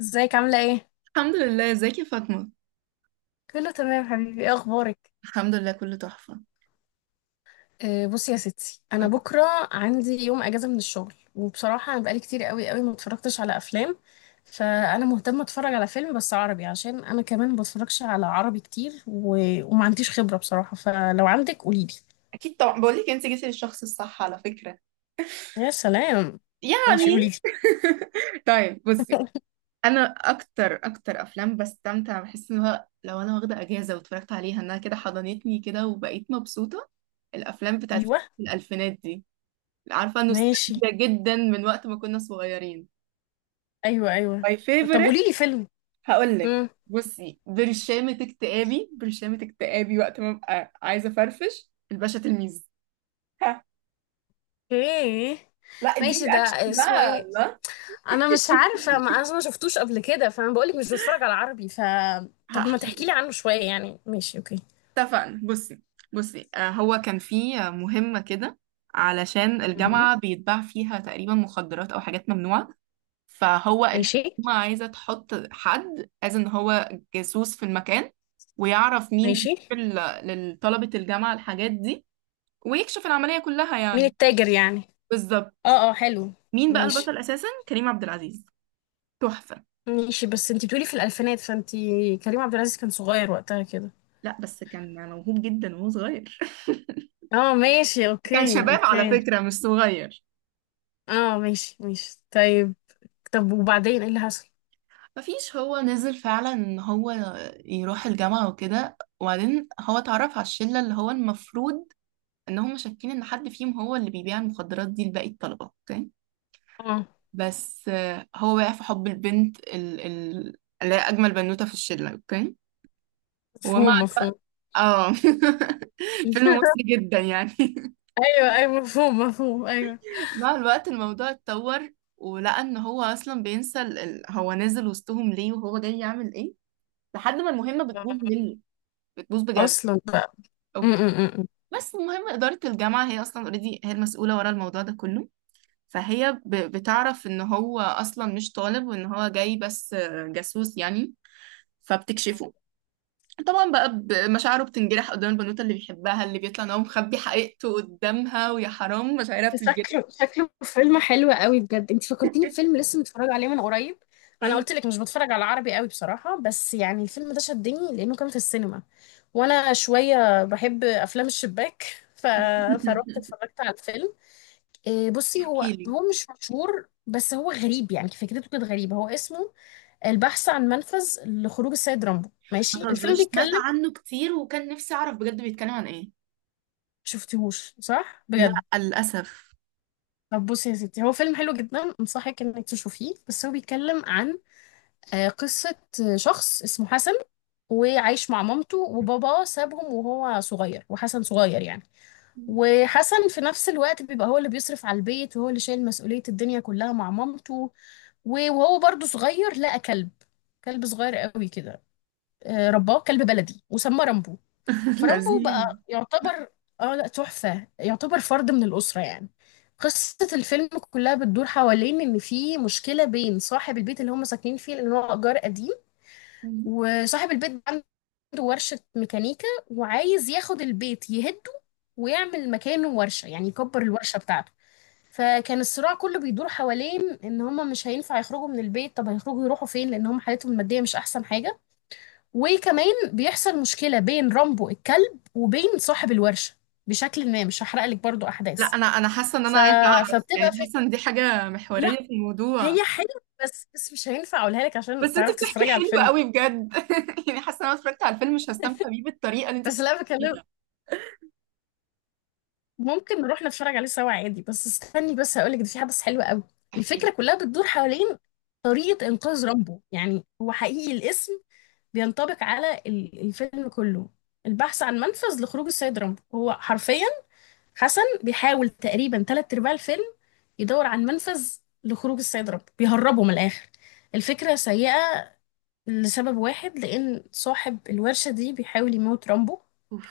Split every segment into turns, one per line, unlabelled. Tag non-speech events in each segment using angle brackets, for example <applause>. ازيك عاملة ايه؟
الحمد لله، ازيك يا فاطمة؟
كله تمام حبيبي، ايه اخبارك؟
الحمد لله، كله تحفة.
بصي يا ستي، انا
قولي.
بكرة عندي يوم اجازة من الشغل، وبصراحة انا بقالي كتير قوي قوي ما اتفرجتش على افلام. فانا مهتمة اتفرج على فيلم بس عربي، عشان انا كمان ما بتفرجش على عربي كتير وما عنديش خبرة بصراحة، فلو عندك قوليلي.
اكيد طبعا بقول لك انت جيتي للشخص الصح على فكره.
يا سلام. ماشي
يعني.
قوليلي.
<laughs> طيب، بصي.
<laughs>
انا اكتر اكتر افلام بستمتع، بحس ان هو لو انا واخدة اجازة واتفرجت عليها انها كده حضنتني كده وبقيت مبسوطة، الافلام بتاعت فترة
ايوه،
الالفينات دي. عارفة،
ماشي،
نوستالجيا جدا من وقت ما كنا صغيرين.
ايوه ايوه.
my
طب
favorite.
قوليلي فيلم.
هقولك.
امم.
بصي، برشامة اكتئابي، برشامة اكتئابي وقت ما ببقى عايزة افرفش، الباشا تلميذ. ها.
ايه.
لا دي
ماشي ده.
اكشن
اسمه
بقى،
ايه؟
لا.
انا مش عارفه، ما انا ما شفتوش قبل كده، فانا بقولك مش بتفرج على عربي، طب ما
هحكي
تحكي
لك.
لي عنه شويه يعني. ماشي اوكي.
اتفقنا، بصي. بصي هو كان في مهمة كده علشان
مهم.
الجامعة بيتباع فيها تقريبا مخدرات أو حاجات ممنوعة. فهو
ماشي
الحكومة عايزة تحط حد از ان هو جاسوس في المكان، ويعرف مين بيجيب
ماشي.
لطلبة الجامعة الحاجات دي، ويكشف العملية كلها
مين
يعني.
التاجر يعني؟
بالظبط.
اه اه حلو.
مين بقى
ماشي
البطل أساسا؟ كريم عبد العزيز. تحفة.
ماشي. بس انتي بتقولي في الالفينات، فانتي كريم عبد العزيز كان صغير وقتها كده؟
لا بس كان موهوب جدا وهو صغير.
اه ماشي
كان
اوكي
شباب على
اوكي.
فكرة، مش صغير.
اه ماشي ماشي طيب. طب وبعدين ايه اللي حصل؟
مفيش، هو نزل فعلا ان هو يروح الجامعة وكده، وبعدين هو اتعرف على الشلة اللي هو المفروض ان هم شاكين ان حد فيهم هو اللي بيبيع المخدرات دي لباقي الطلبة. اوكي.
اه
بس هو وقع في حب البنت اللي هي اجمل بنوتة في الشلة. اوكي. ومع
مفهوم مفهوم.
الوقت، اه. <laughs> فيلم مصري
<laughs>
جدا يعني.
ايوه ايوه مفهوم مفهوم ايوه.
<laughs> مع الوقت الموضوع اتطور، ولقى ان هو اصلا بينسى هو نازل وسطهم ليه وهو جاي يعمل ايه، لحد ما المهمة بتبوظ منه، بتبوظ بجد.
اصلا بقى. م
اوكي.
-م -م.
بس المهم إدارة الجامعة هي أصلا اوريدي هي المسؤولة ورا الموضوع ده كله. فهي بتعرف إن هو أصلا مش طالب، وإن هو جاي بس جاسوس يعني، فبتكشفه. طبعا بقى مشاعره بتنجرح قدام البنوتة اللي بيحبها، اللي بيطلع إن هو مخبي حقيقته قدامها، ويا حرام مشاعرها
شكله
بتنجرح.
شكله فيلم حلو قوي بجد، انت فكرتيني بفيلم لسه متفرجه عليه من قريب. انا
ايه؟
قلت لك مش بتفرج على عربي قوي بصراحه، بس يعني الفيلم ده شدني لانه كان في السينما، وانا شويه بحب افلام الشباك، ف... فروحت
<laughs>
اتفرجت على الفيلم. إيه، بصي، هو
احكيلي.
هو مش مشهور، بس هو غريب يعني، فكرته كانت غريبه. هو اسمه البحث عن منفذ لخروج السيد رامبو.
ما
ماشي الفيلم
تهزريش، سمعت
بيتكلم.
عنه كتير وكان نفسي أعرف بجد بيتكلم عن إيه.
شفتيهوش صح
لا،
بجد؟
للأسف.
طب بصي يا ستي، هو فيلم حلو جدا، انصحك انك تشوفيه، بس هو بيتكلم عن قصة شخص اسمه حسن، وعايش مع مامته، وباباه سابهم وهو صغير، وحسن صغير يعني. وحسن في نفس الوقت بيبقى هو اللي بيصرف على البيت، وهو اللي شايل مسؤولية الدنيا كلها مع مامته. وهو برضه صغير لقى كلب، كلب صغير قوي كده. رباه كلب بلدي وسماه رامبو.
<laughs>
فرامبو
لذيذ.
بقى يعتبر... اه لا، تحفة، يعتبر فرد من الأسرة يعني. قصة الفيلم كلها بتدور حوالين إن في مشكلة بين صاحب البيت اللي هم ساكنين فيه، لأن هو إيجار قديم، وصاحب البيت عنده ورشة ميكانيكا وعايز ياخد البيت يهده، ويعمل مكانه ورشة، يعني يكبر الورشة بتاعته. فكان الصراع كله بيدور حوالين ان هما مش هينفع يخرجوا من البيت، طب هيخرجوا يروحوا فين، لان هما حالتهم المادية مش احسن حاجة. وكمان بيحصل مشكلة بين رامبو الكلب وبين صاحب الورشة، بشكل ما. مش هحرق لك برضو
لا،
احداث،
انا حاسه ان انا
ف...
عايزه اعرف، يعني
فبتبقى في.
حاسه ان دي حاجه محوريه
لا،
في الموضوع.
هي حلوة بس مش هينفع اقولها لك عشان
بس انت
تعرف
بتحكي
تتفرجي على
حلو
الفيلم.
قوي بجد، <laughs> يعني حاسه ان انا اتفرجت على الفيلم مش هستمتع بيه بالطريقه اللي انت
بس
بتحكي
لا بكلمك،
بيها.
ممكن نروح نتفرج عليه سوا عادي، بس استني بس هقولك ده في حدث حلو قوي.
احكي لي.
الفكرة كلها بتدور حوالين طريقة إنقاذ رامبو، يعني هو حقيقي الاسم بينطبق على الفيلم كله، البحث عن منفذ لخروج السيد رامبو. هو حرفيا حسن بيحاول تقريبا تلات أرباع الفيلم يدور عن منفذ لخروج السيد رامبو، بيهربه من الآخر. الفكرة سيئة لسبب واحد، لأن صاحب الورشة دي بيحاول يموت رامبو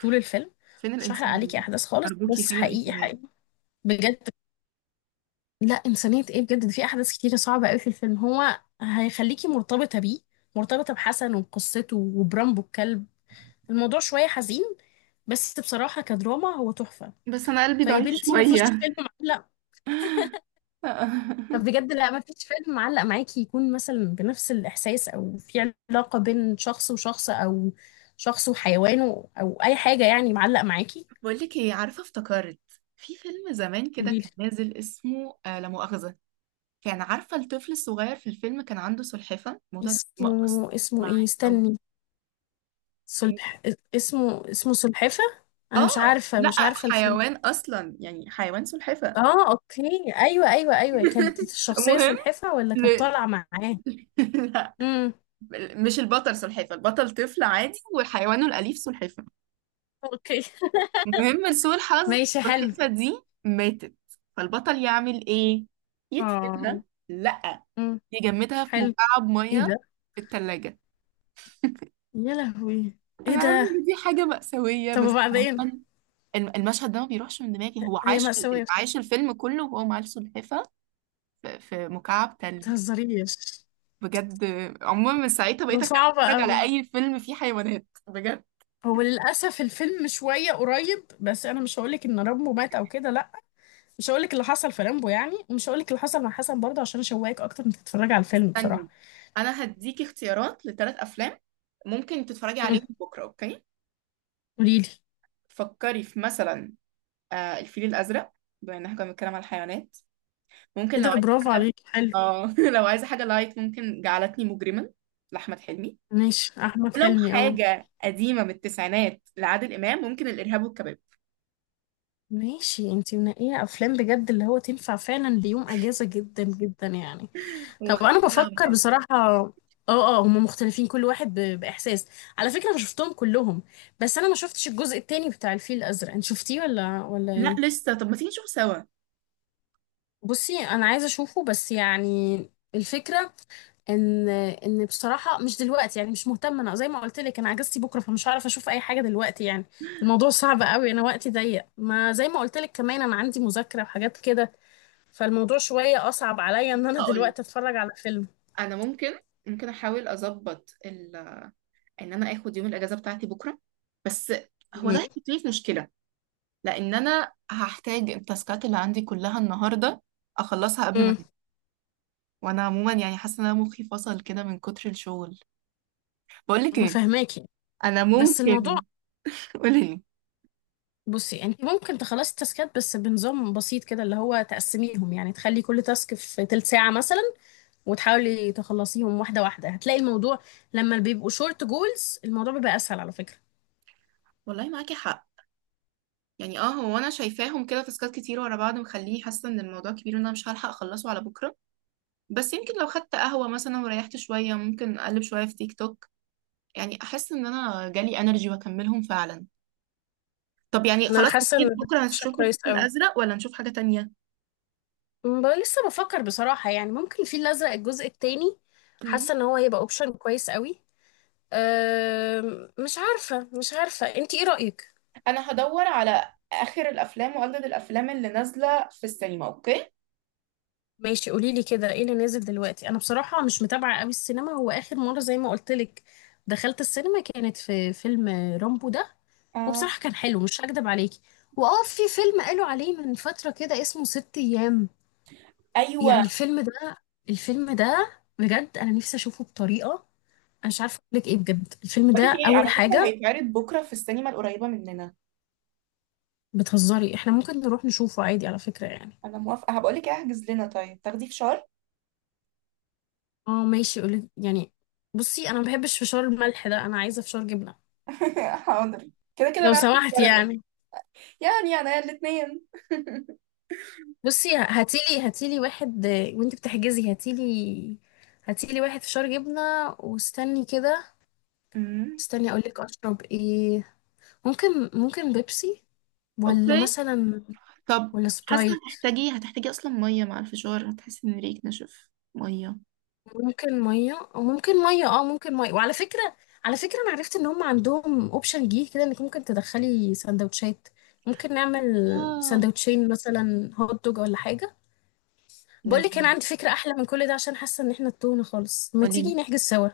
طول الفيلم.
فين
مش هحرق عليكي
الانسانيه؟
أحداث خالص،
ارجوكي،
بس
فين
حقيقي
الانسانيه؟
حقيقي بجد. لا إنسانية إيه، بجد ده في أحداث كتيرة صعبة أوي في الفيلم، هو هيخليكي مرتبطة بيه، مرتبطة بحسن وقصته وبرامبو الكلب. الموضوع شوية حزين، بس بصراحة كدراما هو تحفة.
بس انا قلبي
طيب
ضعيف
انتي مفيش
شويه.
فيلم معلق؟ طب
<laughs>
بجد لا، مفيش فيلم معلق معاكي، يكون مثلا بنفس الإحساس، أو في علاقة بين شخص وشخص، أو شخص وحيوانه، أو أي حاجة يعني معلق معاكي.
بقول لك ايه، عارفه افتكرت، في فيلم زمان كده
قوليلي.
كان نازل اسمه آه لا مؤاخذه. كان، عارفه، الطفل الصغير في الفيلم كان عنده سلحفه، الموضوع ده
اسمه
مقص
اسمه
معاه
إيه؟
قوي.
استني. سلح اسمه سلحفة. أنا مش
اه
عارفة
لا،
مش عارفة الفيلم.
حيوان اصلا يعني، حيوان سلحفة.
اه اوكي، ايوه ايوه ايوه، كانت
<laughs>
الشخصية
المهم،
سلحفة ولا كانت
ل...
طالعة معاه؟
<laughs> لا،
امم.
مش البطل سلحفة، البطل طفل عادي وحيوانه الأليف سلحفة.
اوكي.
المهم لسوء الحظ،
ماشي حلو.
السلحفة دي ماتت. فالبطل يعمل ايه؟
اه.
يدفنها؟ لا،
امم.
يجمدها في
حلو.
مكعب
ايه ده؟
مية، في التلاجة.
يا لهوي، ايه
انا عارفة
ده؟
ان دي حاجة مأساوية
طب
بس
وبعدين؟
عموماً المشهد ده ما بيروحش من دماغي. هو
هي
عاش،
مأساوية بصراحة.
عاش الفيلم كله وهو مع السلحفة، في مكعب
ما
تلج
تهزريش.
بجد. عموما من ساعتها
ده
بقيت اخاف
صعب
اتفرج
قوي.
على اي فيلم فيه حيوانات بجد.
هو للأسف الفيلم شوية قريب، بس أنا مش هقولك إن رامبو مات أو كده، لأ. مش هقولك اللي حصل في رامبو يعني، ومش هقولك اللي حصل مع حسن برضه، عشان أشوقك أكتر إنك تتفرجي على الفيلم بصراحة.
استني، انا هديكي اختيارات لـ3 افلام ممكن تتفرجي
امم.
عليهم بكره. اوكي.
قوليلي.
فكري في مثلا الفيل الازرق، بما ان احنا كنا بنتكلم على الحيوانات. ممكن
ايه
لو
ده،
عايزه
برافو
حاجه
عليك، حلو.
اه <laughs> لو عايزه حاجه لايت ممكن جعلتني مجرما لاحمد حلمي.
ماشي احمد
ولو
حلمي اه.
حاجه قديمه من التسعينات لعادل امام، ممكن الارهاب والكباب،
ماشي، انتي منقيه افلام بجد اللي هو تنفع فعلا ليوم اجازه، جدا جدا يعني. طب انا
ومختلفين عن
بفكر
بعض.
بصراحه اه. اه هما مختلفين، كل واحد باحساس. على فكره انا شفتهم كلهم. بس انا ما شفتش الجزء التاني بتاع الفيل الازرق، انت شفتيه ولا
لا
ايه؟
لسه، طب ما تيجي نشوف سوا.
بصي انا عايزه اشوفه بس يعني، الفكره ان بصراحه مش دلوقتي، يعني مش مهتمه. انا زي ما قلت لك انا اجازتي بكره، فمش هعرف اشوف اي حاجه دلوقتي يعني. الموضوع صعب قوي، انا وقتي ضيق ما زي ما قلت لك، كمان انا عندي مذاكره وحاجات كده، فالموضوع شويه اصعب عليا ان انا
هقول،
دلوقتي اتفرج على فيلم.
انا ممكن احاول اظبط ان انا اخد يوم الاجازه بتاعتي بكره، بس هو ده
م-
هيحطني في مشكله، لان انا هحتاج التاسكات اللي عندي كلها النهارده اخلصها قبل ما
م-
أنام. وانا عموما يعني حاسه ان انا مخي فصل كده من كتر الشغل. بقول لك
انا
ايه،
فاهماكي.
انا
بس الموضوع.
ممكن. <laughs> قولي لي.
بصي انت ممكن تخلصي التاسكات بس بنظام بسيط كده، اللي هو تقسميهم يعني، تخلي كل تاسك في تلت ساعه مثلا، وتحاولي تخلصيهم واحده واحده، هتلاقي الموضوع لما بيبقوا شورت جولز الموضوع بيبقى اسهل على فكره.
والله معاكي حق، يعني اه هو انا شايفاهم كده تاسكات كتير ورا بعض مخليني حاسه ان الموضوع كبير وان انا مش هلحق اخلصه على بكره. بس يمكن لو خدت قهوه مثلا وريحت شويه، ممكن اقلب شويه في تيك توك، يعني احس ان انا جالي انرجي واكملهم فعلا. طب يعني
انا
خلاص،
حاسه ان
اكيد
ده
بكره
اوبشن
هنشوف الفيل
كويس قوي.
الازرق ولا نشوف حاجه تانية؟
بقى لسه بفكر بصراحه يعني، ممكن الفيل الازرق الجزء التاني،
مم.
حاسه ان هو هيبقى اوبشن كويس قوي. مش عارفه مش عارفه انت ايه رايك.
انا هدور على اخر الافلام واجدد الافلام اللي نازله في السينما. اوكي.
ماشي قولي لي كده، ايه اللي نازل دلوقتي؟ انا بصراحه مش متابعه قوي السينما، هو اخر مره زي ما قلت لك دخلت السينما كانت في فيلم رامبو ده،
آه.
وبصراحه كان حلو مش هكدب عليكي. واه في فيلم قالوا عليه من فتره كده اسمه ست ايام،
ايوه،
يعني الفيلم ده الفيلم ده بجد انا نفسي اشوفه بطريقه، مش عارفه اقول لك ايه، بجد الفيلم ده
بقول لك ايه،
اول
على فكره
حاجه.
هيتعرض بكره في السينما القريبه مننا.
بتهزري؟ احنا ممكن نروح نشوفه عادي على فكره يعني.
انا موافقه، هبقول لك احجز لنا. طيب تاخدي فشار؟
اه ماشي اقول لك يعني. بصي انا ما بحبش فشار الملح ده، انا عايزه فشار جبنه
<laughs> حاضر، كده كده
لو
انا هاخد
سمحت
كراميل،
يعني.
يعني انا الاثنين.
بصي هاتيلي هاتيلي واحد، وانت بتحجزي هاتيلي هاتيلي واحد فشار جبنه. واستني كده،
<laughs>
استني اقول لك اشرب ايه. ممكن بيبسي، ولا
اوكي.
مثلا،
طب
ولا
حاسة
سبرايت؟
هتحتاجي أصلا مية مع الفشار، هتحسي إن ريقك نشف. مية.
ممكن ميه، او ممكن ميه، اه ممكن ميه. وعلى فكره، على فكره انا عرفت ان هم عندهم اوبشن جديد كده انك ممكن تدخلي سندوتشات، ممكن نعمل
اه.
سندوتشين مثلا هوت دوج ولا حاجه. بقول
لازم.
لك انا عندي فكره احلى من كل ده، عشان حاسه ان احنا تهنا خالص، ما تيجي
قوليلي.
نحجز سوا؟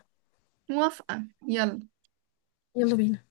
موافقة، يلا.
يلا بينا.